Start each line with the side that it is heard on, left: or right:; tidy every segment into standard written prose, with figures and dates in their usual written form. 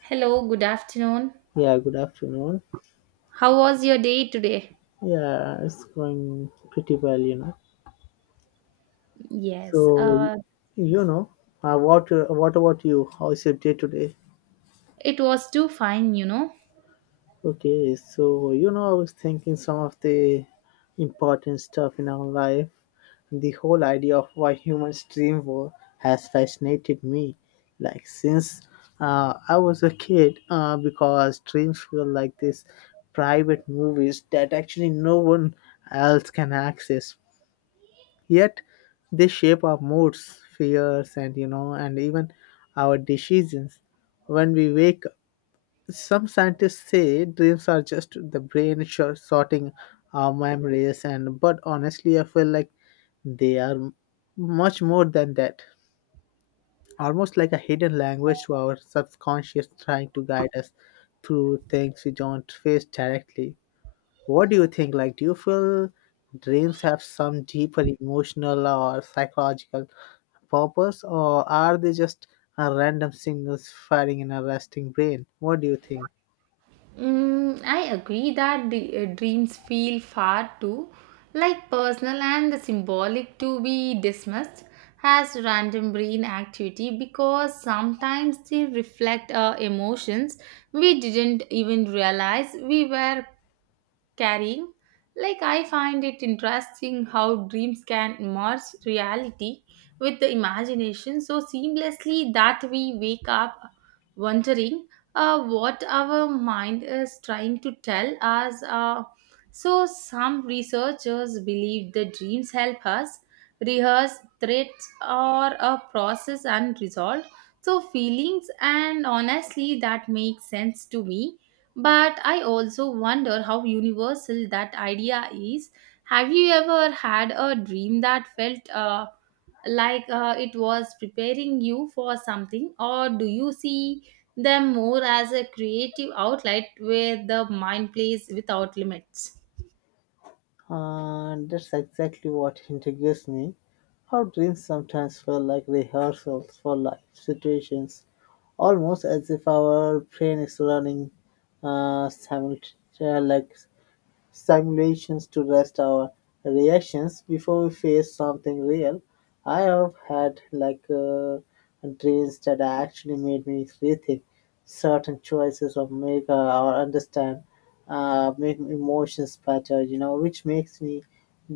right: Hello, good afternoon.
left: Yeah, good afternoon.
right: How was your day today?
left: Yeah, it's going pretty well, you know.
right: Yes,
left: So, you know, what about you? How is your day today?
right: it was too fine.
left: Okay, so you know, I was thinking some of the important stuff in our life. The whole idea of why humans dream war has fascinated me, like since I was a kid, because dreams were like this private movies that actually no one else can access. Yet they shape our moods, fears, and you know, and even our decisions. When we wake up, some scientists say dreams are just the brain sorting our memories, and but honestly, I feel like they are much more than that. Almost like a hidden language to our subconscious trying to guide us through things we don't face directly. What do you think? Like, do you feel dreams have some deeper emotional or psychological purpose, or are they just random signals firing in a resting brain? What do you think?
right: Mm, I agree that the dreams feel far too, like personal and symbolic, to be dismissed as random brain activity because sometimes they reflect emotions we didn't even realize we were carrying. Like, I find it interesting how dreams can merge reality with the imagination so seamlessly that we wake up wondering what our mind is trying to tell us. So, some researchers believe the dreams help us rehearse threats or a process unresolved. So, feelings, and honestly, that makes sense to me, but I also wonder how universal that idea is. Have you ever had a dream that felt like it was preparing you for something, or do you see them more as a creative outlet where the mind plays without limits?
left: That's exactly what intrigues me. How dreams sometimes feel like rehearsals for life situations, almost as if our brain is running simultaneously, like simulations to test our reactions before we face something real. I have had like dreams that actually made me rethink certain choices or make or understand make emotions better. You know, which makes me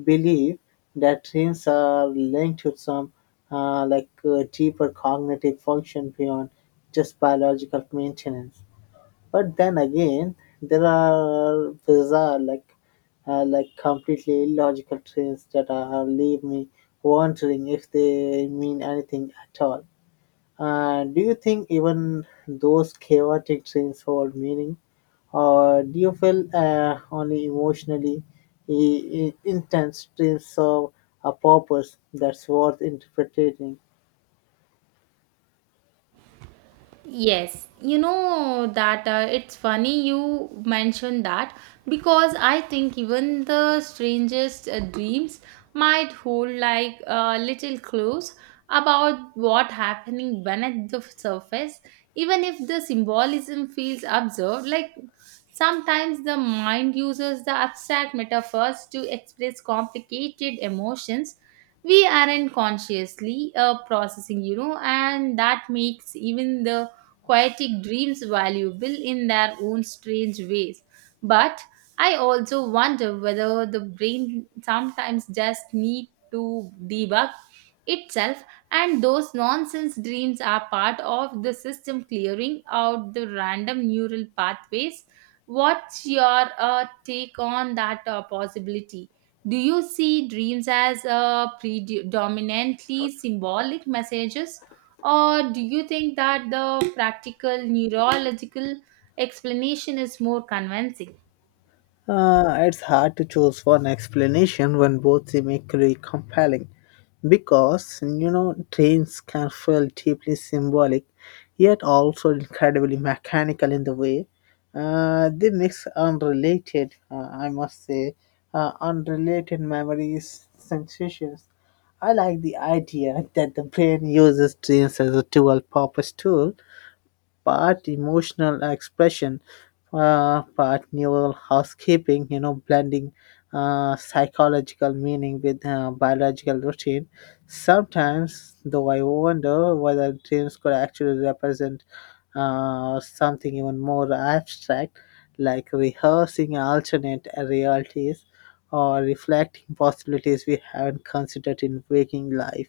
left: believe that dreams are linked to some deeper cognitive function beyond just biological maintenance. But then again, there are bizarre, like completely illogical trains that leave me wondering if they mean anything at all. Do you think even those chaotic trains hold meaning, or do you feel only emotionally i- intense trains serve a purpose that's worth interpreting?
right: Yes, you know that it's funny you mentioned that because I think even the strangest dreams might hold like little clues about what happening beneath the surface, even if the symbolism feels absurd, like sometimes the mind uses the abstract metaphors to express complicated emotions we aren't consciously processing, you know, and that makes even the poetic dreams valuable in their own strange ways. But I also wonder whether the brain sometimes just need to debug itself, and those nonsense dreams are part of the system clearing out the random neural pathways. What's your take on that possibility? Do you see dreams as predominantly symbolic messages, or do you think that the practical neurological explanation is more convincing?
left: It's hard to choose one explanation when both seem equally compelling because, you know, trains can feel deeply symbolic yet also incredibly mechanical in the way they mix unrelated, unrelated memories, sensations. I like the idea that the brain uses trains as a dual purpose tool, part emotional expression, part neural housekeeping, you know, blending psychological meaning with biological routine. Sometimes, though, I wonder whether dreams could actually represent something even more abstract, like rehearsing alternate realities or reflecting possibilities we haven't considered in waking life.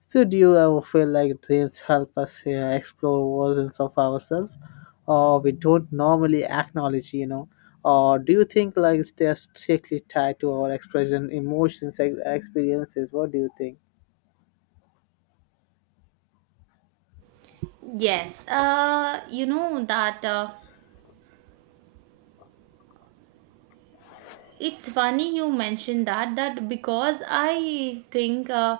left: Studio, I will feel like dreams help us explore versions of ourselves or we don't normally acknowledge, you know. Or do you think like they're strictly tied to our expression, emotions, experiences? What do you think?
right: Yes, you know that. It's funny you mentioned that because I think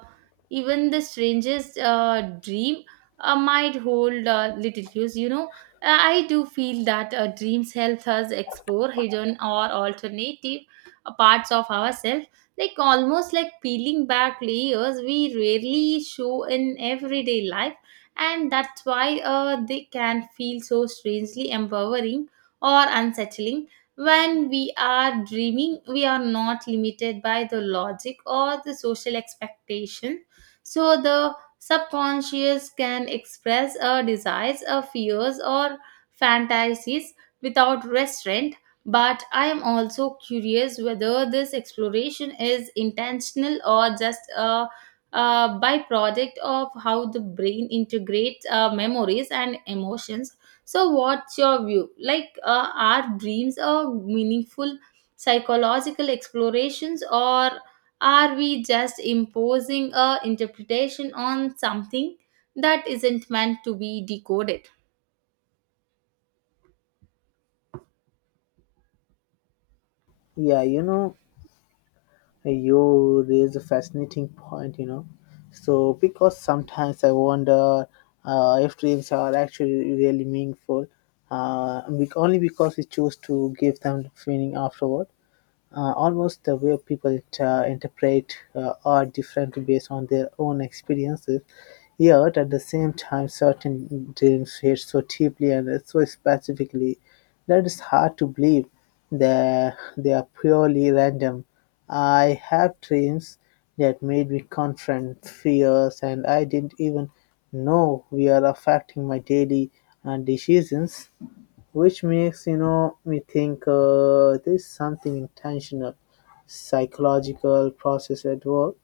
right: even the strangest dream might hold little clues. I do feel that dreams help us explore hidden or alternative parts of ourselves, like almost like peeling back layers we rarely show in everyday life, and that's why they can feel so strangely empowering or unsettling. When we are dreaming, we are not limited by the logic or the social expectation. So the subconscious can express our desires, our fears, or fantasies without restraint. But I am also curious whether this exploration is intentional or just a byproduct of how the brain integrates memories and emotions. So, what's your view? Like, are dreams a meaningful psychological explorations, or are we just imposing a interpretation on something that isn't meant to be decoded?
left: Yeah, you know, you raise a fascinating point, you know. So, because sometimes I wonder if dreams are actually really meaningful, only because we choose to give them the feeling afterward. Almost the way people it, interpret are different based on their own experiences. Yet, at the same time, certain dreams hit so deeply and so specifically that it's hard to believe that they are purely random. I have dreams that made me confront fears, and I didn't even know we are affecting my daily decisions. Which makes you know me think there's something intentional, psychological process at work.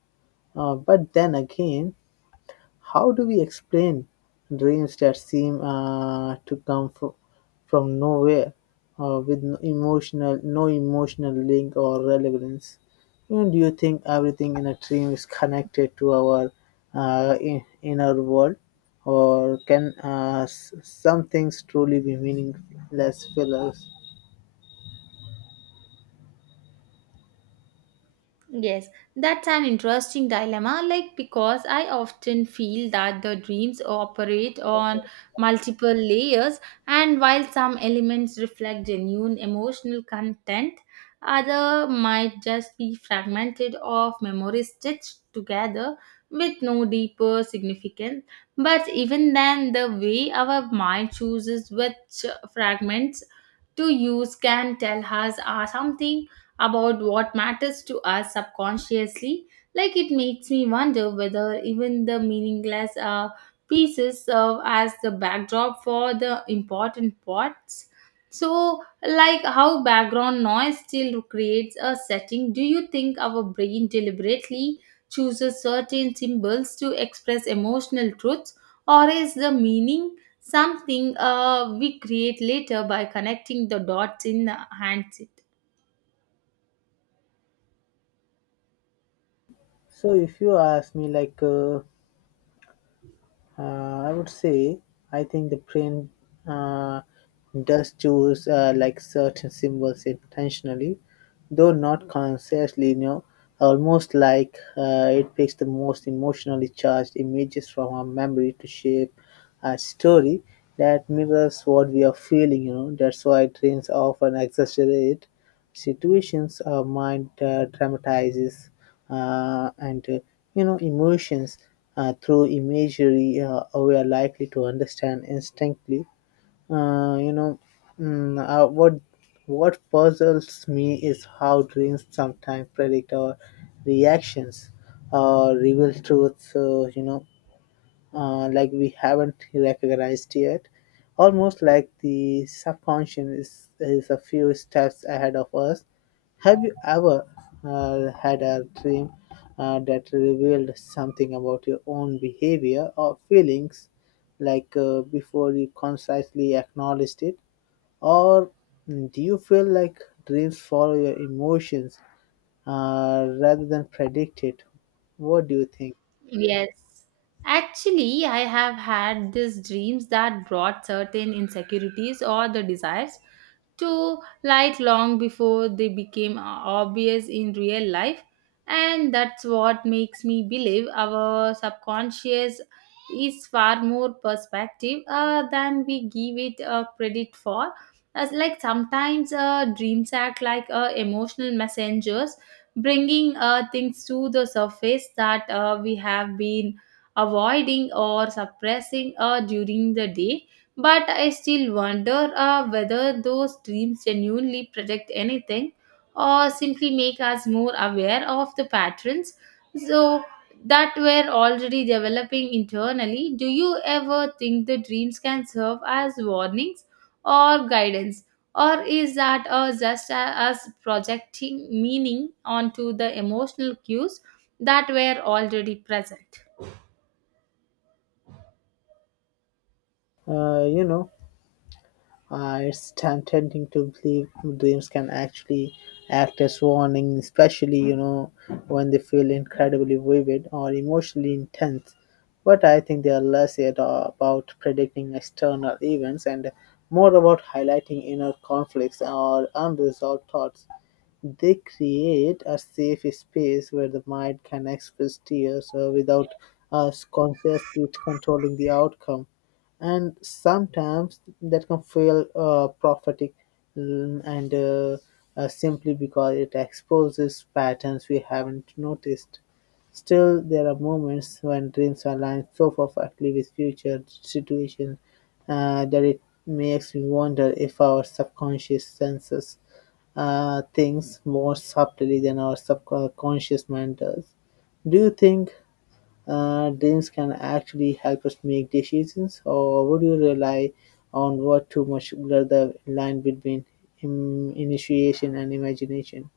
left: But then again, how do we explain dreams that seem to come from nowhere, with no no emotional link or relevance? You know, do you think everything in a dream is connected to our inner world, or can some things truly be meaningless fillers?
right: Yes, that's an interesting dilemma. Like, because I often feel that the dreams operate on multiple layers, and while some elements reflect genuine emotional content, other might just be fragmented of memories stitched together with no deeper significance. But even then, the way our mind chooses which fragments to use can tell us something about what matters to us subconsciously. Like it makes me wonder whether even the meaningless pieces serve as the backdrop for the important parts. So, like how background noise still creates a setting, do you think our brain deliberately chooses certain symbols to express emotional truths, or is the meaning something we create later by connecting the dots in the hands?
left: So, if you ask me, like. I would say I think the brain uh, does choose like certain symbols intentionally, though not consciously. You know, almost like it picks the most emotionally charged images from our memory to shape a story that mirrors what we are feeling. You know, that's why dreams often exaggerate situations our mind dramatizes and you know emotions through imagery we are likely to understand instinctively, uh, you know mm, uh, what what puzzles me is how dreams sometimes predict our reactions or reveal truths, like we haven't recognized yet. Almost like the subconscious is a few steps ahead of us. Have you ever had a dream that revealed something about your own behavior or feelings, like before you consciously acknowledged it? Or do you feel like dreams follow your emotions rather than predict it? What do you think?
right: Yes. Actually, I have had these dreams that brought certain insecurities or the desires to light long before they became obvious in real life. And that's what makes me believe our subconscious is far more perspective than we give it credit for. As like sometimes dreams act like emotional messengers bringing things to the surface that we have been avoiding or suppressing during the day. But I still wonder whether those dreams genuinely predict anything or simply make us more aware of the patterns so that we're already developing internally. Do you ever think the dreams can serve as warnings or guidance? Or is that just us projecting meaning onto the emotional cues that were already present?
left: You know, it's tempting to believe dreams can actually act as warning, especially you know when they feel incredibly vivid or emotionally intense. But I think they are less yet about predicting external events and more about highlighting inner conflicts or unresolved thoughts. They create a safe space where the mind can express tears without us consciously controlling the outcome. And sometimes that can feel prophetic, mm, and simply because it exposes patterns we haven't noticed. Still, there are moments when dreams align so perfectly with future situations that it makes me wonder if our subconscious senses things more subtly than our subconscious mind does. Do you think dreams can actually help us make decisions, or would you rely on what too much blur the line between initiation and imagination?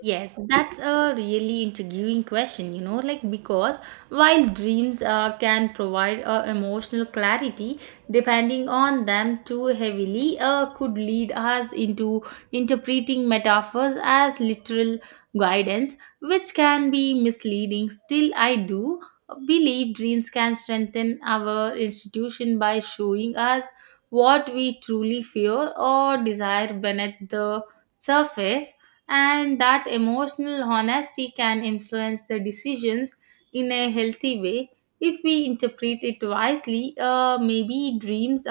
right: Yes, that's a really intriguing question, like because while dreams can provide emotional clarity, depending on them too heavily could lead us into interpreting metaphors as literal guidance, which can be misleading. Still, I do believe dreams can strengthen our institution by showing us what we truly fear or desire beneath the surface, and that emotional honesty can influence the decisions in a healthy way if we interpret it wisely. Maybe dreams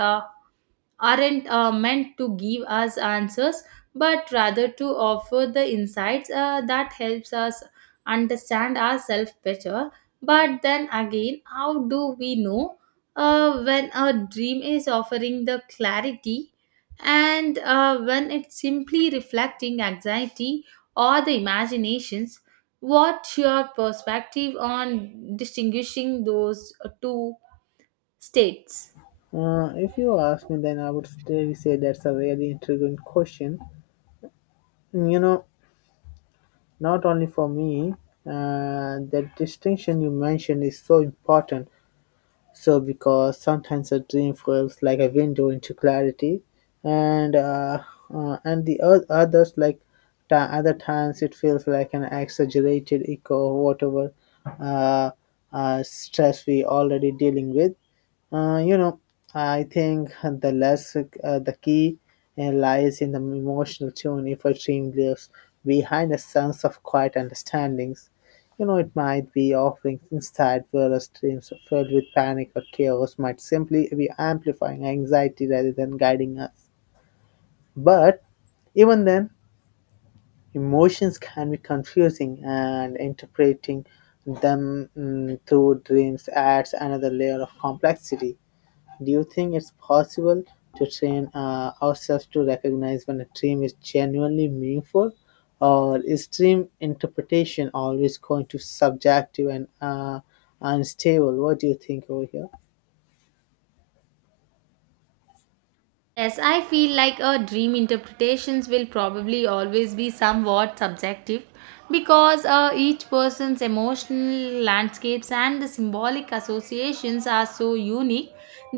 right: aren't meant to give us answers, but rather to offer the insights that helps us understand ourselves better. But then again, how do we know when a dream is offering the clarity and when it's simply reflecting anxiety or the imaginations? What's your perspective on distinguishing those two states?
left: If you ask me, then I would really say that's a really intriguing question. You know, not only for me, the distinction you mentioned is so important. So, because sometimes a dream feels like a window into clarity, and uh, and the oth- others like ta- other times it feels like an exaggerated echo of whatever uh, stress we already dealing with. Uh, you know, I think the key lies in the emotional tune if a dream lives behind a sense of quiet understandings. You know, it might be offering instead whereas dreams filled with panic or chaos might simply be amplifying anxiety rather than guiding us. But even then, emotions can be confusing, and interpreting them through dreams adds another layer of complexity. Do you think it's possible to train ourselves to recognize when a dream is genuinely meaningful, or is dream interpretation always going to subjective and unstable? What do you think over here?
right: Yes, I feel like a dream interpretations will probably always be somewhat subjective because each person's emotional landscapes and the symbolic associations are so unique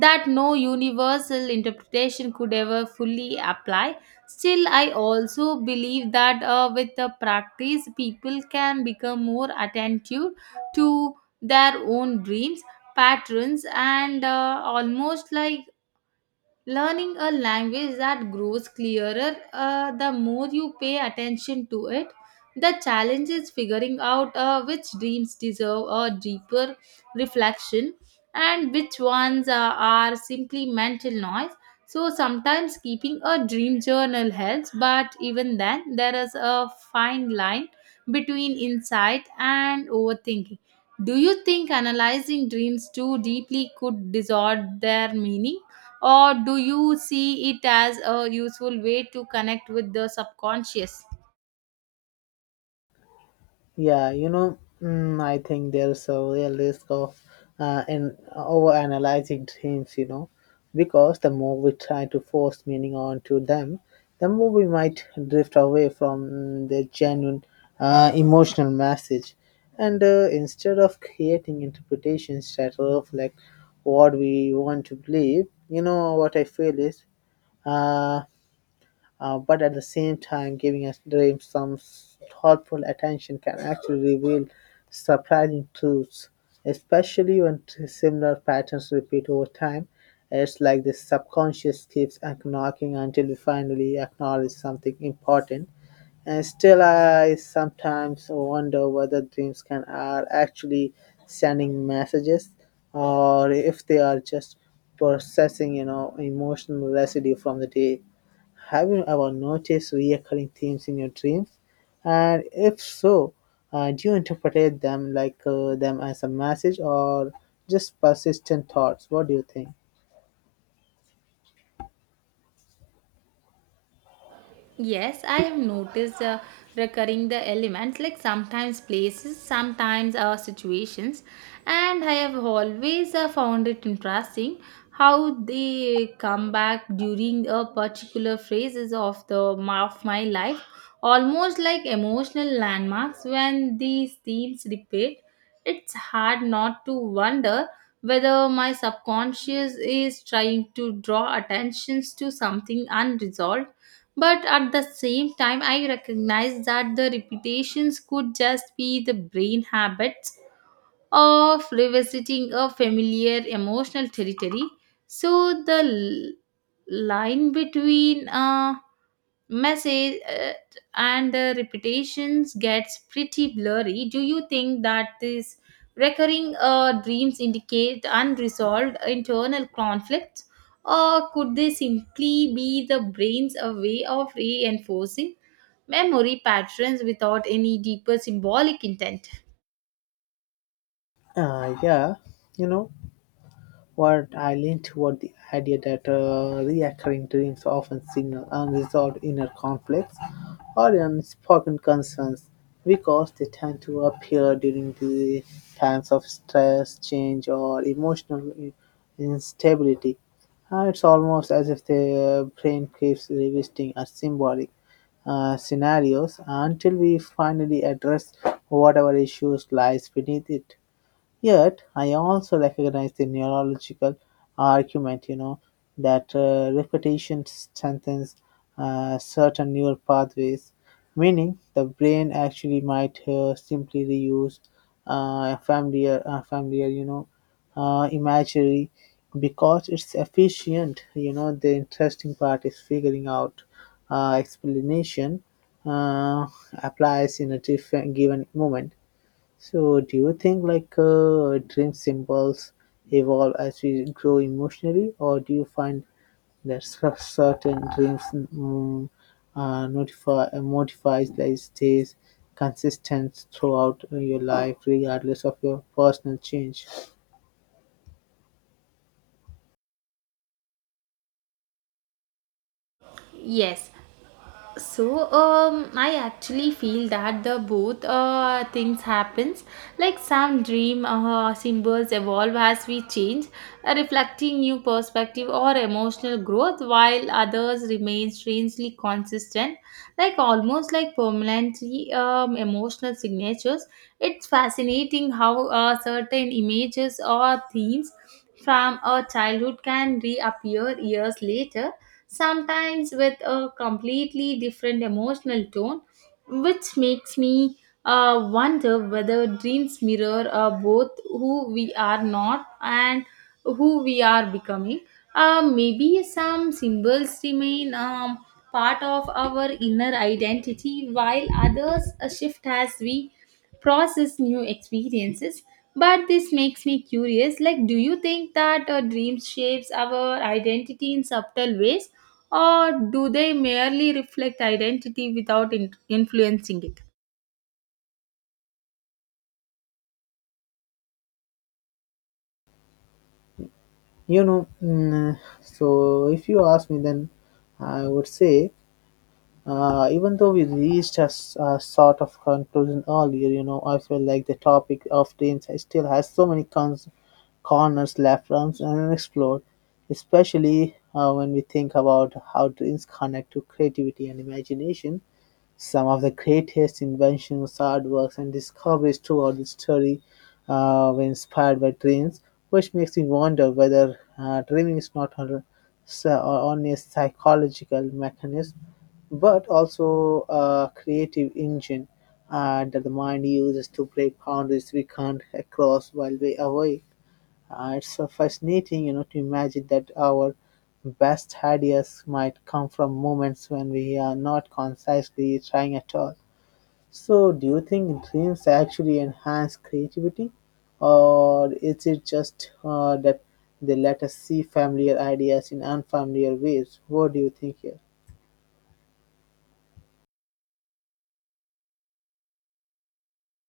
right: that no universal interpretation could ever fully apply. Still, I also believe that with the practice, people can become more attentive to their own dreams, patterns, and almost like learning a language that grows clearer the more you pay attention to it. The challenge is figuring out which dreams deserve a deeper reflection and which ones are simply mental noise. So sometimes keeping a dream journal helps, but even then there is a fine line between insight and overthinking. Do you think analyzing dreams too deeply could distort their meaning, or do you see it as a useful way to connect with the subconscious?
left: Yeah, you know, I think there's a real risk of in overanalyzing dreams, you know, because the more we try to force meaning onto them, the more we might drift away from their genuine emotional message. And instead of creating interpretations that reflect what we want to believe, you know, what I feel is. Uh, but at the same time giving a dream some thoughtful attention can actually reveal surprising truths, especially when similar patterns repeat over time. It's like the subconscious keeps knocking until we finally acknowledge something important. And still, I sometimes wonder whether dreams can are actually sending messages, or if they are just processing, you know, emotional residue from the day. Have you ever noticed recurring themes in your dreams? And if so, do you interpret them as a message or just persistent thoughts? What do you think?
right: Yes, I have noticed recurring the elements, like sometimes places, sometimes situations, and I have always found it interesting how they come back during a particular phases of of my life, almost like emotional landmarks. When these themes repeat, it's hard not to wonder whether my subconscious is trying to draw attentions to something unresolved, but at the same time, I recognize that the repetitions could just be the brain habits of revisiting a familiar emotional territory. So line between message and the repetitions gets pretty blurry. Do you think that these recurring dreams indicate unresolved internal conflicts, or could they simply be the brain's a way of reinforcing memory patterns without any deeper symbolic intent?
left: Uh, yeah, you know, What I lean toward the idea that reoccurring dreams often signal unresolved inner conflicts or unspoken concerns because they tend to appear during the times of stress, change, or emotional instability. It's almost as if the brain keeps revisiting a symbolic scenarios until we finally address whatever issues lies beneath it. Yet, I also recognize the neurological argument, you know, that repetition strengthens certain neural pathways, meaning the brain actually might simply reuse a familiar, you know, imagery because it's efficient. You know, the interesting part is figuring out explanation uh, applies in a different given moment. So, do you think like dream symbols evolve as we grow emotionally, or do you find that certain dreams notify modifies that stays consistent throughout your life, regardless of your personal change?
right: Yes, so I actually feel that the both things happens, like some dream symbols evolve as we change, reflecting new perspective or emotional growth, while others remain strangely consistent, like almost like permanently emotional signatures. It's fascinating how certain images or themes from a childhood can reappear years later, sometimes with a completely different emotional tone, which makes me wonder whether dreams mirror both who we are not and who we are becoming. Maybe some symbols remain part of our inner identity, while others shift as we process new experiences. But this makes me curious, like do you think that dreams shapes our identity in subtle ways, or do they merely reflect identity without influencing it?
left: You know, so if you ask me, then I would say, even though we reached a sort of conclusion earlier, you know, I feel like the topic of dreams still has so many corners left unexplored, especially when we think about how dreams connect to creativity and imagination. Some of the greatest inventions, artworks, and discoveries throughout history were inspired by dreams, which makes me wonder whether dreaming is not on- s- only a psychological mechanism but also a creative engine that the mind uses to break boundaries we can't cross while we're away. It's fascinating, you know, to imagine that our best ideas might come from moments when we are not consciously trying at all. So, do you think dreams actually enhance creativity, or is it just that they let us see familiar ideas in unfamiliar ways? What do you think here?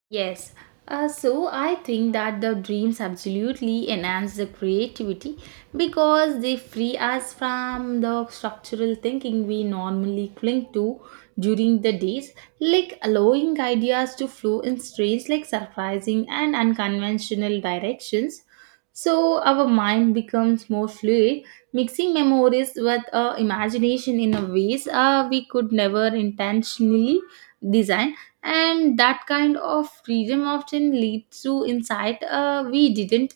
right: Yes. So I think that the dreams absolutely enhance the creativity because they free us from the structural thinking we normally cling to during the days, like allowing ideas to flow in strange, like surprising and unconventional directions. So our mind becomes more fluid, mixing memories with imagination in a ways we could never intentionally design, and that kind of freedom often leads to insight we didn't,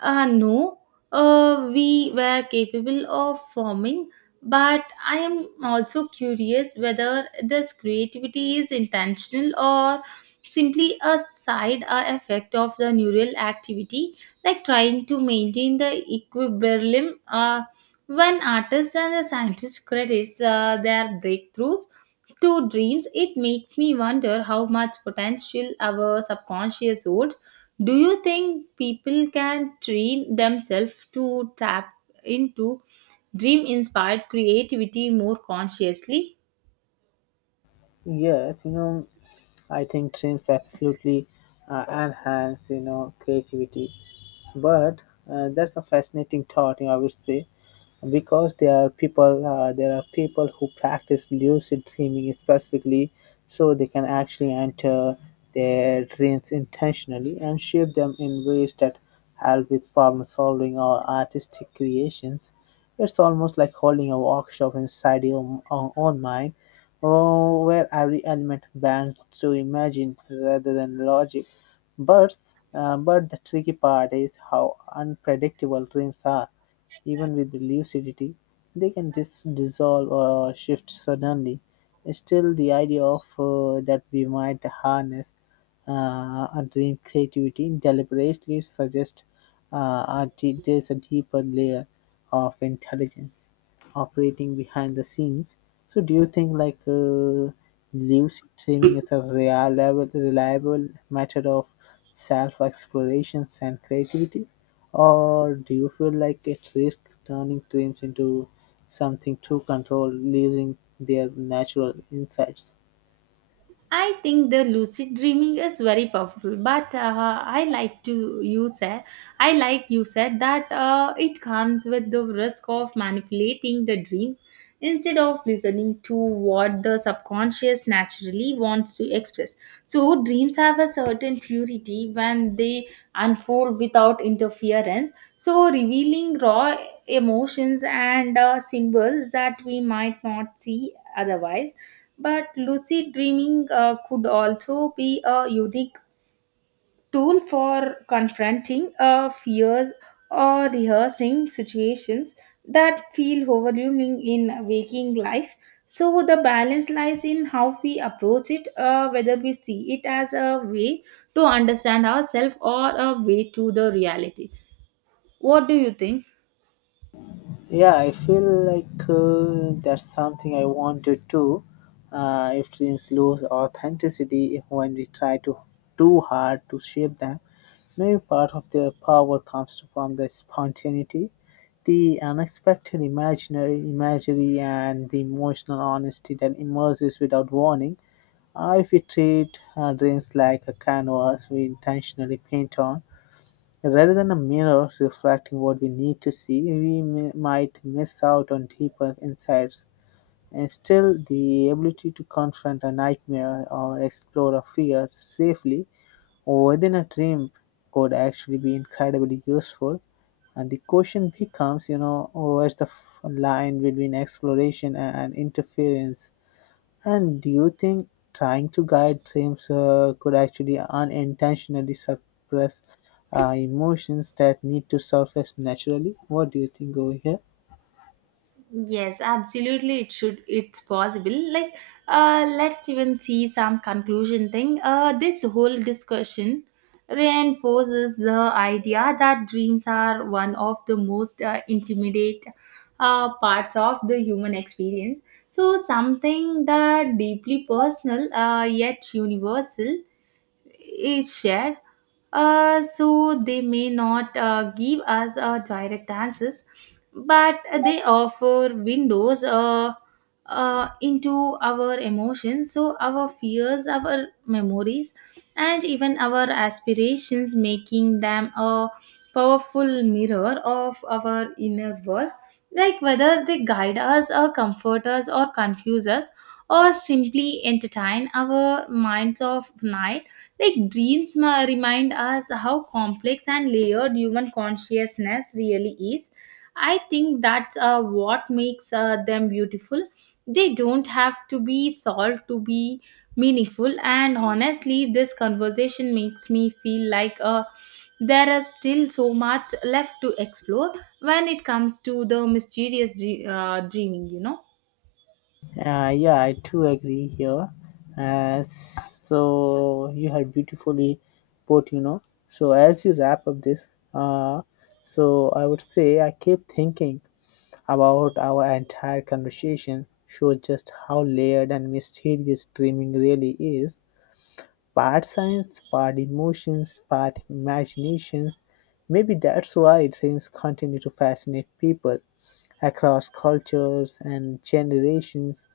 right: no, we were capable of forming, but I am also curious whether this creativity is intentional or simply a side effect of the neural activity, like trying to maintain the equilibrium. When artists and the scientists credit their breakthroughs to dreams, it makes me wonder how much potential our subconscious holds. Do you think people can train themselves to tap into dream inspired creativity more consciously?
left: Yes, you know, I think dreams absolutely enhance, you know, creativity. But that's a fascinating thought, you know, I would say, because there are people who practice lucid dreaming specifically, so they can actually enter their dreams intentionally and shape them in ways that help with problem solving or artistic creations. It's almost like holding a workshop inside your own mind, oh, where every element bends to imagine rather than logic. But the tricky part is how unpredictable dreams are. Even with lucidity, they can dissolve or shift suddenly. Still, the idea of that we might harness a dream creativity deliberately suggests uh, there's a deeper layer of intelligence operating behind the scenes. So do you think like live streaming is a reliable method of self explorations and creativity, or do you feel like it risks turning dreams into something too controlled, losing their natural insights?
right: I think the lucid dreaming is very powerful, but I like you said that it comes with the risk of manipulating the dreams instead of listening to what the subconscious naturally wants to express. So dreams have a certain purity when they unfold without interference. So revealing raw emotions and symbols that we might not see otherwise. But lucid dreaming could also be a unique tool for confronting fears or rehearsing situations that feel overwhelming in waking life. So, the balance lies in how we approach it, whether we see it as a way to understand ourselves or a way to the reality. What do you think?
left: Yeah, I feel like that's something I want to do. If dreams lose authenticity, if when we try to too hard to shape them, many part of their power comes from the spontaneity, the unexpected imaginary imagery and the emotional honesty that emerges without warning. If we treat dreams like a canvas we intentionally paint on, rather than a mirror reflecting what we need to see, we might miss out on deeper insights. And still, the ability to confront a nightmare or explore a fear safely within a dream could actually be incredibly useful. And the question becomes, you know, where's the line between exploration and interference? And do you think trying to guide dreams could actually unintentionally suppress emotions that need to surface naturally? What do you think over here?
right: Yes, absolutely. It should. It's possible. Like, let's even see some conclusion thing. This whole discussion reinforces the idea that dreams are one of the most intimate parts of the human experience. So, something that deeply personal yet universal is shared. So they may not give us direct answers, but they offer windows into our emotions. So our fears, our memories, and even our aspirations, making them a powerful mirror of our inner world. Like whether they guide us, or comfort us, or confuse us, or simply entertain our minds of night, like dreams remind us how complex and layered human consciousness really is. I think that's what makes them beautiful. They don't have to be solved to be meaningful. And honestly, this conversation makes me feel like there is still so much left to explore when it comes to the mysterious dreaming.
left: Yeah, I too agree here. So you had beautifully put, you know. So as you wrap up this, so I would say I keep thinking about our entire conversation. Shows just how layered and mysterious dreaming really is. Part science, part emotions, part imaginations. Maybe that's why dreams continue to fascinate people across cultures and generations.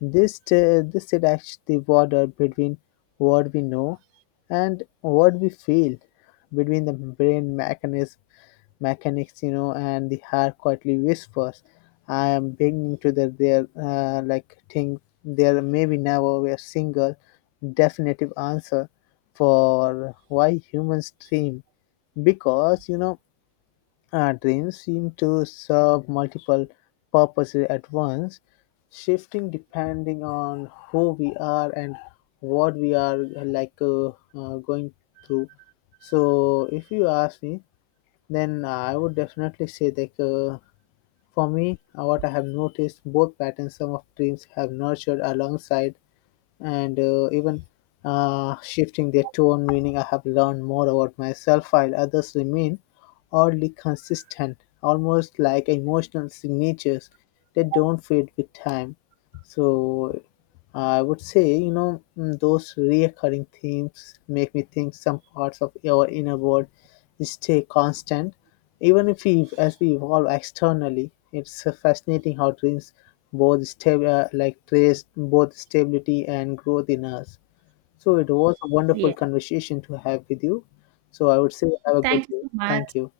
left: This this erects the border between what we know and what we feel, between the mechanics, you know, and the heart quietly whispers. I am beginning to the there, like think there maybe never be a single definitive answer for why humans dream, because you know trains seem to serve multiple purposes at once, shifting depending on who we are and what we are going through. So, if you ask me, then I would definitely say that for me, what I have noticed, both patterns some of dreams have nurtured alongside and even shifting their tone, meaning I have learned more about myself while others remain oddly consistent, almost like emotional signatures that don't fade with time. So I would say, you know, mm, those reoccurring themes make me think some parts of our inner world stay constant, even if as we evolve externally. It's fascinating how dreams both stab- like trace both stability and growth in us. So it was a wonderful
right: Yeah.
left: conversation to have with you. So I would say have a good
right: Thank you
left: day.
right: so much.
left: Thank you.